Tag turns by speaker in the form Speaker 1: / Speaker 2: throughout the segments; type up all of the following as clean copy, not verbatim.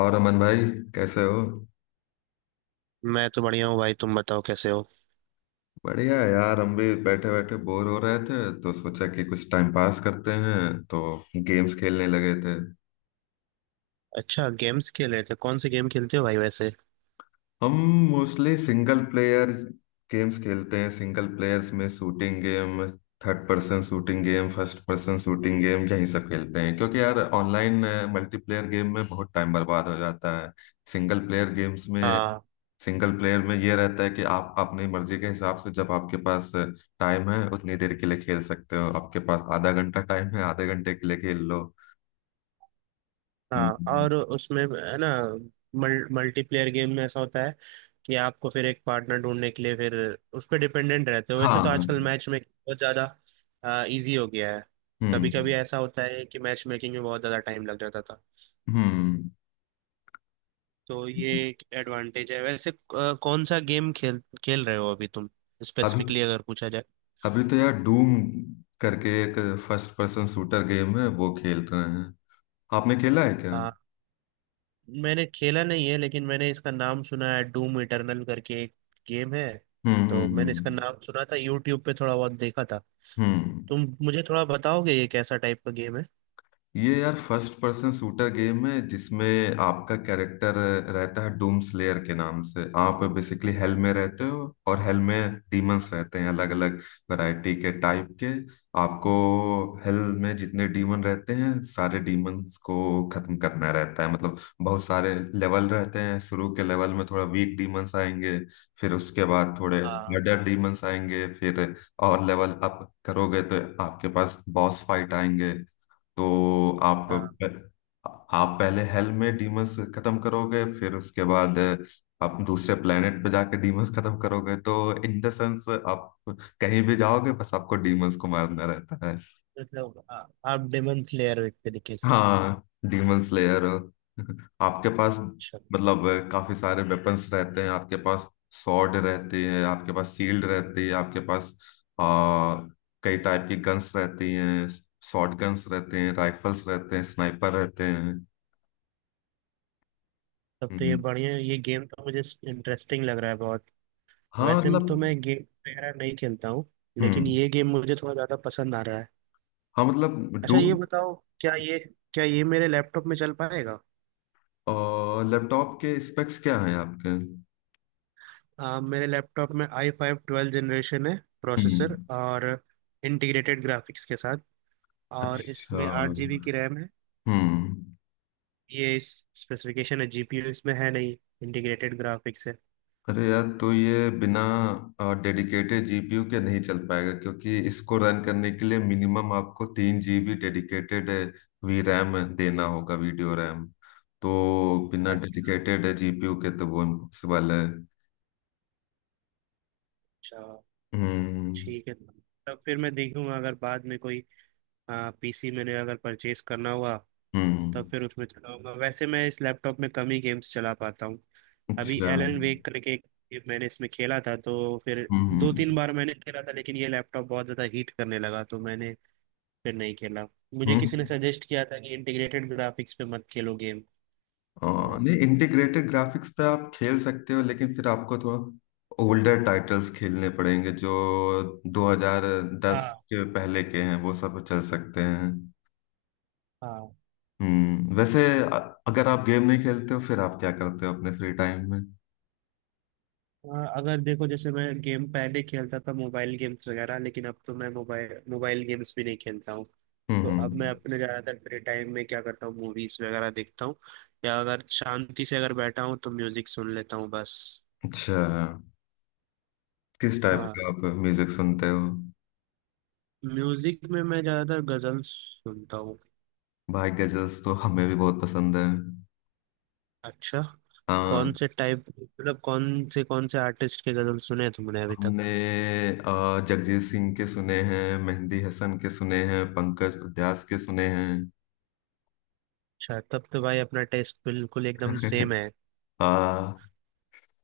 Speaker 1: और अमन भाई, कैसे हो?
Speaker 2: मैं तो बढ़िया हूँ भाई। तुम बताओ कैसे हो।
Speaker 1: बढ़िया है यार, हम भी बैठे बैठे बोर हो रहे थे तो सोचा कि कुछ टाइम पास करते हैं, तो गेम्स खेलने लगे थे।
Speaker 2: अच्छा गेम्स खेल रहे थे। कौन से गेम खेलते हो भाई वैसे।
Speaker 1: हम मोस्टली सिंगल प्लेयर गेम्स खेलते हैं। सिंगल प्लेयर्स में shooting game, third person shooting game, first person shooting game, यही सब खेलते हैं, क्योंकि यार ऑनलाइन मल्टीप्लेयर गेम में बहुत टाइम बर्बाद हो जाता है। सिंगल प्लेयर गेम्स में
Speaker 2: हाँ
Speaker 1: सिंगल प्लेयर में ये रहता है कि आप अपनी मर्जी के हिसाब से, जब आपके पास टाइम है उतनी देर के लिए खेल सकते हो। आपके पास आधा घंटा टाइम है, आधे घंटे के लिए खेल लो।
Speaker 2: हाँ,
Speaker 1: हम्म।
Speaker 2: और उसमें है ना, मल्टीप्लेयर गेम में ऐसा होता है कि आपको फिर एक पार्टनर ढूंढने के लिए फिर उस पर डिपेंडेंट रहते हो। वैसे तो
Speaker 1: हाँ।
Speaker 2: आजकल मैच मेकिंग बहुत ज़्यादा इजी हो गया है। कभी कभी
Speaker 1: हम्म।
Speaker 2: ऐसा होता है कि मैच मेकिंग में बहुत ज़्यादा टाइम लग जाता था,
Speaker 1: हम्म।
Speaker 2: तो ये एक एडवांटेज है। वैसे कौन सा गेम खेल खेल रहे हो अभी तुम,
Speaker 1: अभी,
Speaker 2: स्पेसिफिकली अगर पूछा जाए।
Speaker 1: अभी तो यार डूम करके एक फर्स्ट पर्सन शूटर गेम है, वो खेल रहे हैं। आपने खेला है क्या? हम्म।
Speaker 2: मैंने खेला नहीं है लेकिन मैंने इसका नाम सुना है। डूम इटर्नल करके एक गेम है,
Speaker 1: हम्म।
Speaker 2: तो मैंने इसका
Speaker 1: हम्म।
Speaker 2: नाम सुना था, यूट्यूब पे थोड़ा बहुत देखा था।
Speaker 1: हम्म।
Speaker 2: तुम मुझे थोड़ा बताओगे ये कैसा टाइप का गेम है।
Speaker 1: ये यार फर्स्ट पर्सन शूटर गेम है जिसमें आपका कैरेक्टर रहता है डूम स्लेयर के नाम से। आप बेसिकली हेल में रहते हो, और हेल में डीमंस रहते हैं अलग अलग वैरायटी के टाइप के। आपको हेल में जितने डीमन रहते हैं सारे डीमंस को खत्म करना रहता है। मतलब बहुत सारे लेवल रहते हैं, शुरू के लेवल में थोड़ा वीक डीमंस आएंगे, फिर उसके बाद थोड़े
Speaker 2: हाँ
Speaker 1: मर्डर डीमंस आएंगे, फिर और लेवल अप करोगे तो आपके पास बॉस फाइट आएंगे। तो आप
Speaker 2: हाँ,
Speaker 1: आप पहले हेल में डीमंस खत्म करोगे, फिर उसके बाद आप दूसरे प्लेनेट पे जाके डीमंस खत्म करोगे। तो इन द सेंस आप कहीं भी जाओगे, बस आपको डीमंस को मारना रहता है।
Speaker 2: मतलब आप डेमन स्लेयर हो एक तरीके से।
Speaker 1: हाँ, डीमन स्लेयर। आपके पास
Speaker 2: अच्छा।
Speaker 1: मतलब काफी सारे वेपन्स रहते हैं आपके पास। सॉर्ड रहती है आपके पास, शील्ड रहती है आपके पास। आ, कई टाइप की गन्स रहती हैं, शॉर्ट गन्स रहते हैं, राइफल्स रहते हैं, स्नाइपर रहते हैं।
Speaker 2: तब तो ये
Speaker 1: हम्म।
Speaker 2: बढ़िया, ये गेम तो मुझे इंटरेस्टिंग लग रहा है बहुत।
Speaker 1: हाँ,
Speaker 2: वैसे में
Speaker 1: मतलब।
Speaker 2: तो मैं गेम वगैरह नहीं खेलता हूँ, लेकिन
Speaker 1: हम्म।
Speaker 2: ये गेम मुझे थोड़ा ज़्यादा पसंद आ रहा है।
Speaker 1: हाँ, मतलब
Speaker 2: अच्छा ये
Speaker 1: डूम।
Speaker 2: बताओ, क्या ये क्या ये मेरे लैपटॉप में चल पाएगा।
Speaker 1: और लैपटॉप के स्पेक्स क्या हैं आपके?
Speaker 2: मेरे लैपटॉप में आई फाइव ट्वेल्व जनरेशन है प्रोसेसर,
Speaker 1: हम्म।
Speaker 2: और इंटीग्रेटेड ग्राफिक्स के साथ। और
Speaker 1: अच्छा।
Speaker 2: इसमें आठ जीबी की रैम है।
Speaker 1: हम्म।
Speaker 2: ये इस स्पेसिफिकेशन है। जीपीयू इसमें है नहीं, इंटीग्रेटेड ग्राफिक्स है।
Speaker 1: अरे यार, तो ये बिना डेडिकेटेड जीपीयू के नहीं चल पाएगा, क्योंकि इसको रन करने के लिए मिनिमम आपको तीन जीबी डेडिकेटेड वी रैम देना होगा, वीडियो रैम। तो बिना
Speaker 2: अच्छा
Speaker 1: डेडिकेटेड जीपीयू के तो वो इम्पॉसिबल है।
Speaker 2: अच्छा,
Speaker 1: हम्म।
Speaker 2: ठीक है। तब फिर मैं देखूंगा, अगर बाद में कोई पीसी मैंने अगर परचेज करना हुआ तब
Speaker 1: हम्म।
Speaker 2: फिर उसमें चलाऊंगा। वैसे मैं इस लैपटॉप में कम ही गेम्स चला पाता हूँ। अभी
Speaker 1: अच्छा।
Speaker 2: एलन वेक करके एक मैंने इसमें खेला था, तो फिर दो
Speaker 1: हम्म।
Speaker 2: तीन बार मैंने खेला था, लेकिन ये लैपटॉप बहुत ज्यादा हीट करने लगा तो मैंने फिर नहीं खेला। मुझे किसी ने
Speaker 1: हम्म।
Speaker 2: सजेस्ट किया था कि इंटीग्रेटेड ग्राफिक्स पे मत खेलो गेम। हाँ
Speaker 1: नहीं, इंटीग्रेटेड ग्राफिक्स पे आप खेल सकते हो, लेकिन फिर आपको थोड़ा ओल्डर टाइटल्स खेलने पड़ेंगे जो 2010
Speaker 2: हाँ।
Speaker 1: के पहले के हैं वो सब चल सकते हैं। हम्म। वैसे अगर आप गेम नहीं खेलते हो फिर आप क्या करते हो अपने फ्री टाइम में?
Speaker 2: हाँ, अगर देखो जैसे मैं गेम पहले खेलता था, मोबाइल गेम्स वगैरह, लेकिन अब तो मैं मोबाइल मोबाइल गेम्स भी नहीं खेलता हूँ।
Speaker 1: हम्म।
Speaker 2: तो अब मैं
Speaker 1: हम्म।
Speaker 2: अपने ज़्यादातर फ्री टाइम में क्या करता हूँ, मूवीज वगैरह देखता हूँ, या अगर शांति से अगर बैठा हूँ तो म्यूजिक सुन लेता हूँ बस।
Speaker 1: अच्छा, किस टाइप
Speaker 2: हाँ,
Speaker 1: का आप म्यूजिक सुनते हो?
Speaker 2: म्यूजिक में मैं ज्यादातर गजल सुनता हूँ।
Speaker 1: भाई, गजल्स तो हमें भी बहुत पसंद
Speaker 2: अच्छा, कौन
Speaker 1: है।
Speaker 2: से टाइप मतलब कौन से आर्टिस्ट के गजल सुने तुमने अभी तक।
Speaker 1: हमने जगजीत सिंह के सुने हैं, मेहंदी हसन के सुने हैं, पंकज उधास के सुने हैं।
Speaker 2: अच्छा, तब तो भाई अपना टेस्ट बिल्कुल एकदम सेम है।
Speaker 1: आ,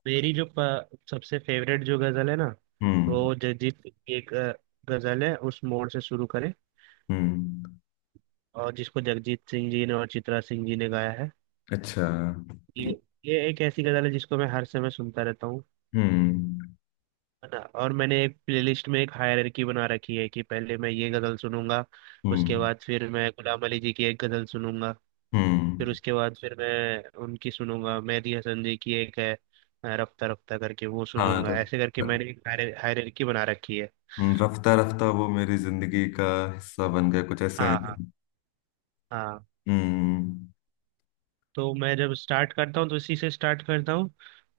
Speaker 2: मेरी जो सबसे फेवरेट जो गजल है ना,
Speaker 1: हम्म।
Speaker 2: वो जगजीत सिंह की एक गजल है, उस मोड़ से शुरू करें,
Speaker 1: हम्म।
Speaker 2: और जिसको जगजीत सिंह जी ने और चित्रा सिंह जी ने गाया है।
Speaker 1: अच्छा।
Speaker 2: ये ये एक ऐसी गजल है जिसको मैं हर समय सुनता रहता हूँ।
Speaker 1: हम्म।
Speaker 2: है ना, और मैंने एक प्लेलिस्ट में एक हायरार्की बना रखी है कि पहले मैं ये गजल सुनूंगा, उसके
Speaker 1: हम्म।
Speaker 2: बाद फिर मैं गुलाम अली जी की एक गजल सुनूंगा, फिर
Speaker 1: हम्म।
Speaker 2: उसके बाद फिर मैं उनकी सुनूंगा, मेहदी हसन जी की एक है रफ्ता रफ्ता करके, वो
Speaker 1: हाँ,
Speaker 2: सुनूंगा। ऐसे करके
Speaker 1: र-
Speaker 2: मैंने एक हायरार्की बना रखी है।
Speaker 1: रफ्ता रफ्ता वो मेरी जिंदगी का हिस्सा बन गया, कुछ ऐसे हैं
Speaker 2: हाँ हाँ
Speaker 1: ना।
Speaker 2: हाँ।
Speaker 1: हम्म।
Speaker 2: तो मैं जब स्टार्ट करता हूँ तो इसी से स्टार्ट करता हूँ,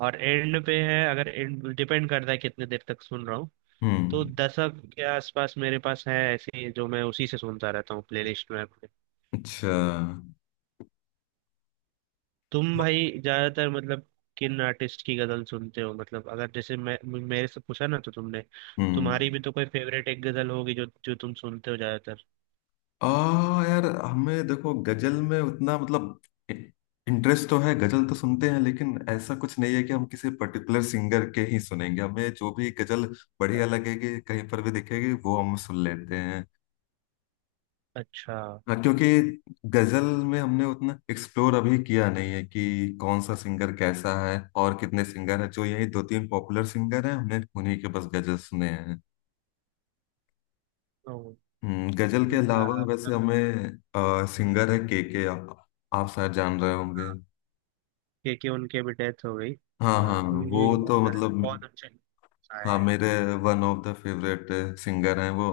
Speaker 2: और एंड पे है, अगर एंड डिपेंड करता है कितने देर तक सुन रहा हूँ। तो
Speaker 1: हम्म।
Speaker 2: दशक के आसपास मेरे पास है ऐसे, जो मैं उसी से सुनता रहता हूँ प्लेलिस्ट में।
Speaker 1: अच्छा।
Speaker 2: तुम भाई ज्यादातर मतलब किन आर्टिस्ट की गजल सुनते हो, मतलब अगर जैसे मैं मेरे से पूछा ना तो तुमने,
Speaker 1: हम्म
Speaker 2: तुम्हारी भी तो कोई फेवरेट एक गजल होगी जो जो तुम सुनते हो ज्यादातर।
Speaker 1: आ यार हमें देखो, गजल में उतना मतलब इंटरेस्ट तो है, गजल तो सुनते हैं, लेकिन ऐसा कुछ नहीं है कि हम किसी पर्टिकुलर सिंगर के ही सुनेंगे। हमें जो भी गजल बढ़िया लगेगी कहीं पर भी दिखेगी वो हम सुन लेते हैं।
Speaker 2: अच्छा।
Speaker 1: हाँ, क्योंकि गजल में हमने उतना एक्सप्लोर अभी किया नहीं है कि कौन सा सिंगर कैसा है और कितने सिंगर हैं। जो यही दो तीन पॉपुलर सिंगर हैं हमने उन्हीं के बस गजल सुने हैं।
Speaker 2: ओ,
Speaker 1: गजल के अलावा वैसे
Speaker 2: मतलब
Speaker 1: हमें सिंगर है के, आप शायद जान रहे होंगे।
Speaker 2: के, उनके भी डेथ हो गई।
Speaker 1: हाँ हाँ, वो
Speaker 2: उनकी भी
Speaker 1: तो
Speaker 2: बहुत तरह
Speaker 1: मतलब,
Speaker 2: बहुत अच्छे आए
Speaker 1: हाँ,
Speaker 2: हैं।
Speaker 1: मेरे one of the favourite singer हैं वो।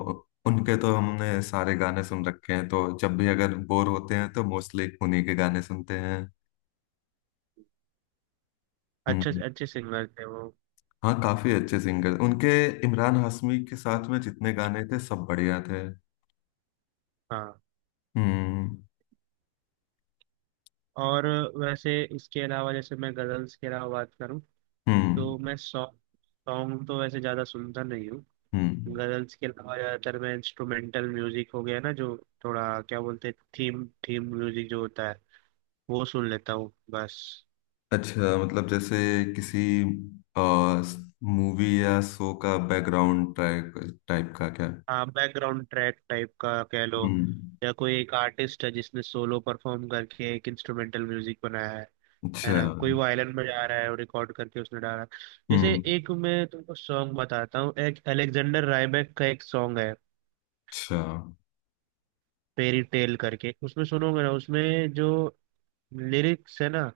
Speaker 1: उनके तो हमने सारे गाने सुन रखे हैं, तो जब भी अगर बोर होते हैं तो मोस्टली उन्हीं के गाने सुनते हैं।
Speaker 2: अच्छे
Speaker 1: हम्म,
Speaker 2: अच्छे सिंगर थे वो।
Speaker 1: हाँ, काफी अच्छे सिंगर उनके। इमरान हाशमी के साथ में जितने गाने थे सब बढ़िया थे।
Speaker 2: हाँ,
Speaker 1: हम्म।
Speaker 2: और वैसे इसके अलावा, जैसे मैं गजल्स के अलावा बात करूँ
Speaker 1: हम्म।
Speaker 2: तो मैं सॉन्ग सॉन्ग तो वैसे ज्यादा सुनता नहीं हूँ।
Speaker 1: हम्म।
Speaker 2: गजल्स के अलावा ज्यादातर मैं इंस्ट्रूमेंटल म्यूजिक हो गया ना, जो थोड़ा क्या बोलते हैं, थीम थीम म्यूजिक जो होता है वो सुन लेता हूँ बस।
Speaker 1: अच्छा, मतलब जैसे किसी मूवी या शो का बैकग्राउंड ट्रैक टाइप का, क्या?
Speaker 2: हाँ, बैकग्राउंड ट्रैक टाइप का कह लो,
Speaker 1: हम्म।
Speaker 2: या कोई एक आर्टिस्ट है जिसने सोलो परफॉर्म करके एक इंस्ट्रूमेंटल म्यूजिक बनाया है
Speaker 1: अच्छा।
Speaker 2: ना, कोई वायलिन बजा रहा है और रिकॉर्ड करके उसने डाला है। जैसे
Speaker 1: हम्म।
Speaker 2: एक मैं तुमको सॉन्ग बताता हूँ, एक अलेक्जेंडर रायबैक का एक सॉन्ग है
Speaker 1: अच्छा।
Speaker 2: फेरी टेल करके, उसमें सुनोगे ना, उसमें जो लिरिक्स है ना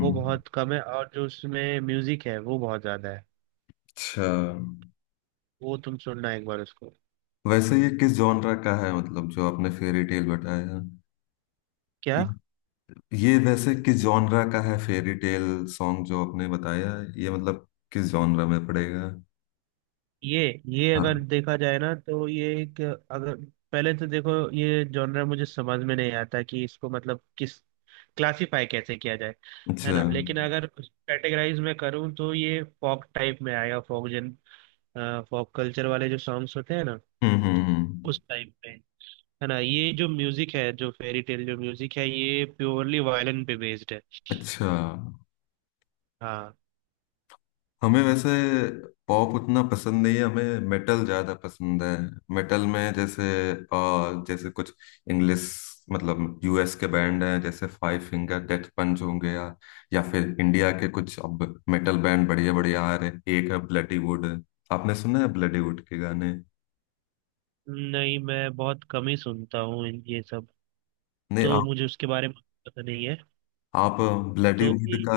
Speaker 2: वो बहुत कम है, और जो उसमें म्यूजिक है वो बहुत ज्यादा है।
Speaker 1: अच्छा,
Speaker 2: वो तुम सुनना एक बार उसको।
Speaker 1: वैसे ये किस जॉनरा का है, मतलब जो आपने फेरी टेल बताया?
Speaker 2: क्या?
Speaker 1: ये ये वैसे किस जॉनरा का है, फेरी टेल सॉन्ग जो आपने बताया, ये मतलब किस जॉनरा में पड़ेगा?
Speaker 2: ये ये अगर
Speaker 1: हाँ।
Speaker 2: देखा जाए ना तो ये एक, अगर पहले तो देखो ये जॉनर मुझे समझ में नहीं आता कि इसको मतलब किस, क्लासिफाई कैसे किया जाए, है
Speaker 1: अच्छा।
Speaker 2: ना। लेकिन
Speaker 1: हम्म।
Speaker 2: अगर कैटेगराइज में करूँ तो ये फॉक टाइप में आएगा, फॉक कल्चर वाले जो सॉन्ग्स होते हैं ना
Speaker 1: हम्म। हम्म।
Speaker 2: उस टाइप पे। है ना, ये जो म्यूजिक है, जो फेरी टेल जो म्यूजिक है, ये प्योरली वायलिन पे बेस्ड है।
Speaker 1: अच्छा,
Speaker 2: हाँ।
Speaker 1: हमें वैसे पॉप उतना पसंद नहीं है, हमें मेटल ज्यादा पसंद है। मेटल में जैसे, जैसे कुछ इंग्लिश, मतलब यूएस के बैंड हैं, जैसे फाइव फिंगर डेथ पंच होंगे, या फिर इंडिया के कुछ अब मेटल बैंड बढ़िया बढ़िया आ रहे हैं। एक है ब्लडी वुड, आपने सुना है ब्लडी वुड के गाने?
Speaker 2: नहीं मैं बहुत कम ही सुनता हूँ ये सब,
Speaker 1: नहीं,
Speaker 2: तो मुझे उसके बारे में पता नहीं है।
Speaker 1: आप ब्लडी
Speaker 2: तो
Speaker 1: वुड का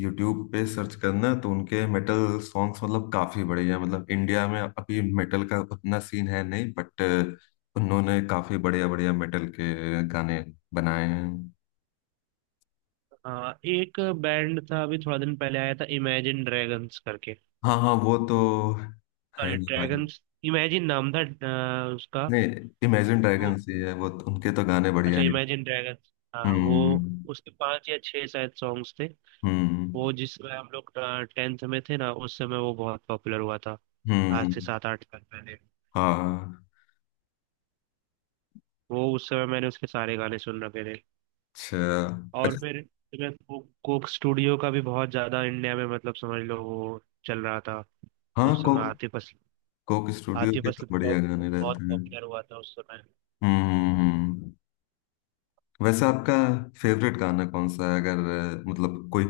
Speaker 1: यूट्यूब पे सर्च करना, तो उनके मेटल सॉन्ग्स मतलब काफी बढ़िया। मतलब इंडिया में अभी मेटल का उतना सीन है नहीं, बट उन्होंने काफी बढ़िया बढ़िया मेटल के गाने बनाए हैं।
Speaker 2: हाँ एक बैंड था अभी थोड़ा दिन पहले आया था, इमेजिन ड्रैगन्स करके।
Speaker 1: हाँ हाँ, वो तो है
Speaker 2: सॉरी,
Speaker 1: ही भाई।
Speaker 2: ड्रैगन्स, इमेजिन नाम था उसका।
Speaker 1: नहीं, इमेजिन
Speaker 2: तो
Speaker 1: ड्रैगन्स ही है वो, उनके तो गाने बढ़िया
Speaker 2: अच्छा,
Speaker 1: हैं।
Speaker 2: इमेजिन ड्रैगन्स हाँ, वो
Speaker 1: हम्म।
Speaker 2: उसके पांच या छह शायद सॉन्ग्स थे।
Speaker 1: हम्म।
Speaker 2: वो जिस समय हम लोग टेंथ में थे ना, उस समय वो बहुत पॉपुलर हुआ था, आज
Speaker 1: हम्म।
Speaker 2: से सात आठ साल पहले।
Speaker 1: हाँ।
Speaker 2: वो उस समय मैंने उसके सारे गाने सुन रखे थे।
Speaker 1: अच्छा।
Speaker 2: और
Speaker 1: अच्छा।
Speaker 2: फिर कोक स्टूडियो का भी बहुत ज्यादा इंडिया में, मतलब समझ लो वो चल रहा था। तो
Speaker 1: हाँ,
Speaker 2: उस समय
Speaker 1: Coke,
Speaker 2: Atif Aslam,
Speaker 1: Coke Studio
Speaker 2: Atif
Speaker 1: के तो
Speaker 2: असलम
Speaker 1: बढ़िया
Speaker 2: बहुत
Speaker 1: गाने
Speaker 2: बहुत
Speaker 1: रहते हैं।
Speaker 2: पॉपुलर हुआ था उस समय।
Speaker 1: हम्म। हम्म। हम्म। वैसे आपका फेवरेट गाना कौन सा है, अगर मतलब कोई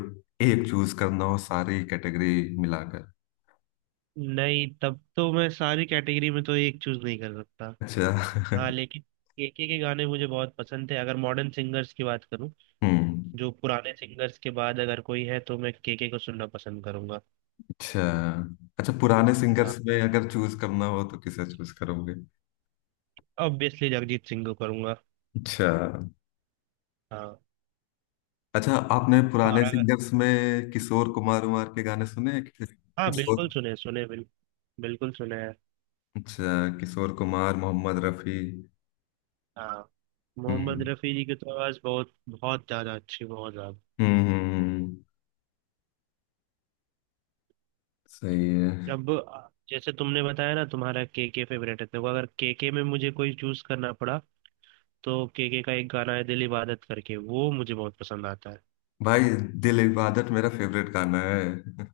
Speaker 1: एक चूज करना हो, सारी कैटेगरी मिलाकर?
Speaker 2: नहीं तब तो मैं सारी कैटेगरी में तो एक चूज नहीं कर सकता।
Speaker 1: अच्छा।
Speaker 2: हाँ लेकिन केके, के गाने मुझे बहुत पसंद थे, अगर मॉडर्न सिंगर्स की बात करूँ,
Speaker 1: हम्म।
Speaker 2: जो पुराने सिंगर्स के बाद अगर कोई है तो मैं केके को सुनना पसंद करूंगा।
Speaker 1: अच्छा। अच्छा, पुराने
Speaker 2: हाँ
Speaker 1: सिंगर्स में अगर चूज करना हो तो किसे चूज करोगे?
Speaker 2: ऑब्वियसली जगजीत सिंह को करूंगा।
Speaker 1: अच्छा।
Speaker 2: हाँ,
Speaker 1: अच्छा, आपने पुराने
Speaker 2: और अगर,
Speaker 1: सिंगर्स में किशोर कुमार उमार के गाने सुने हैं,
Speaker 2: हाँ
Speaker 1: किशोर,
Speaker 2: बिल्कुल सुने, सुने बिल्कुल, बिल्कुल सुने।
Speaker 1: अच्छा, किशोर कुमार, मोहम्मद रफी?
Speaker 2: हाँ, मोहम्मद
Speaker 1: हम्म।
Speaker 2: रफ़ी जी की तो आवाज़ बहुत, बहुत ज़्यादा अच्छी, बहुत ज़्यादा।
Speaker 1: हम्म। हम्म। हम्म। सही है।
Speaker 2: अब जैसे तुमने बताया ना तुम्हारा के फेवरेट है, देखो अगर के के में मुझे कोई चूज करना पड़ा तो के का एक गाना है दिल इबादत करके, वो मुझे बहुत पसंद आता है।
Speaker 1: भाई, दिल इबादत मेरा फेवरेट गाना है।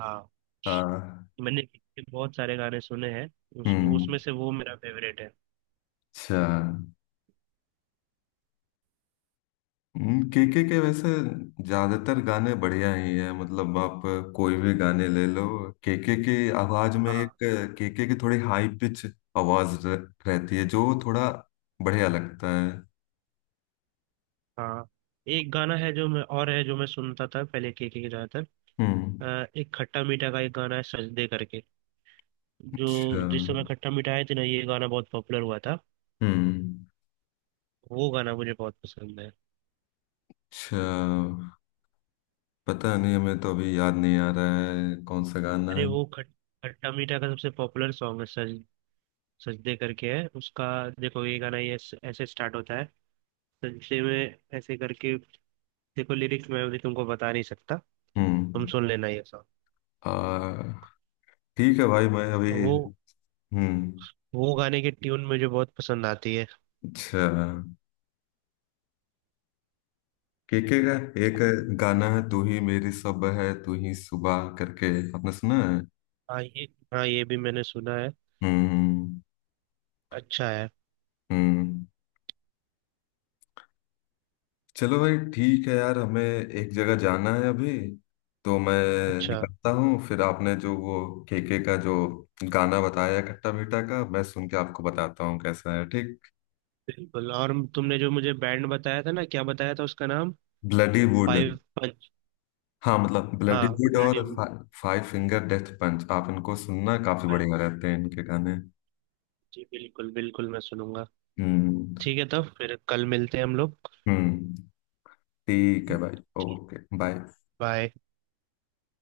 Speaker 2: हाँ,
Speaker 1: हाँ।
Speaker 2: मैंने के बहुत सारे गाने सुने हैं, उस
Speaker 1: हम्म।
Speaker 2: उसमें से वो मेरा फेवरेट है।
Speaker 1: अच्छा, केके के वैसे ज्यादातर गाने बढ़िया ही है, मतलब आप कोई भी गाने ले लो। केके की आवाज में एक,
Speaker 2: हाँ
Speaker 1: केके की थोड़ी हाई पिच आवाज रहती है, जो थोड़ा बढ़िया लगता है।
Speaker 2: हाँ, एक गाना है जो मैं, और है जो मैं सुनता था पहले के ज़्यादातर,
Speaker 1: हम्म।
Speaker 2: एक खट्टा मीठा का एक गाना है सजदे करके, जो
Speaker 1: अच्छा।
Speaker 2: जिस समय खट्टा मीठा आए थे ना, ये गाना बहुत पॉपुलर हुआ था।
Speaker 1: हम्म।
Speaker 2: वो गाना मुझे बहुत पसंद है।
Speaker 1: अच्छा, पता नहीं, हमें तो अभी याद नहीं आ रहा है कौन सा गाना
Speaker 2: अरे
Speaker 1: है।
Speaker 2: वो खट खट्टा मीठा का सबसे पॉपुलर सॉन्ग है, सज सजदे करके है उसका। देखो ये गाना ये ऐसे ऐसे स्टार्ट होता है, सजदे में ऐसे करके। देखो लिरिक्स मैं अभी तुमको बता नहीं सकता, तुम
Speaker 1: हम्म।
Speaker 2: सुन लेना ये सॉन्ग।
Speaker 1: आ ठीक है भाई, मैं अभी।
Speaker 2: वो
Speaker 1: हम्म।
Speaker 2: वो गाने की ट्यून मुझे बहुत पसंद आती है।
Speaker 1: अच्छा, केके का एक गाना है तू ही मेरी सब है तू ही सुबह करके, आपने सुना है?
Speaker 2: हाँ ये, हाँ ये भी मैंने सुना है,
Speaker 1: हम्म। हम्म।
Speaker 2: अच्छा है।
Speaker 1: हम्म। चलो भाई, ठीक है यार, हमें एक जगह जाना है अभी, तो मैं
Speaker 2: अच्छा,
Speaker 1: निकलता हूँ। फिर आपने जो वो केके का जो गाना बताया खट्टा मीठा का, मैं सुन के आपको बताता हूँ कैसा है, ठीक?
Speaker 2: बिल्कुल। और तुमने जो मुझे बैंड बताया था ना, क्या बताया था उसका नाम,
Speaker 1: ब्लडी वुड।
Speaker 2: Five Punch?
Speaker 1: हाँ, मतलब ब्लडी
Speaker 2: हाँ
Speaker 1: वुड
Speaker 2: ब्लडी।
Speaker 1: और फाइव फिंगर डेथ पंच, आप इनको सुनना, काफी बढ़िया रहते हैं इनके गाने।
Speaker 2: जी बिल्कुल, बिल्कुल मैं सुनूंगा।
Speaker 1: हम्म।
Speaker 2: ठीक है, तब फिर कल मिलते हैं हम लोग।
Speaker 1: हम्म। ठीक है भाई।
Speaker 2: ठीक,
Speaker 1: ओके, बाय।
Speaker 2: बाय।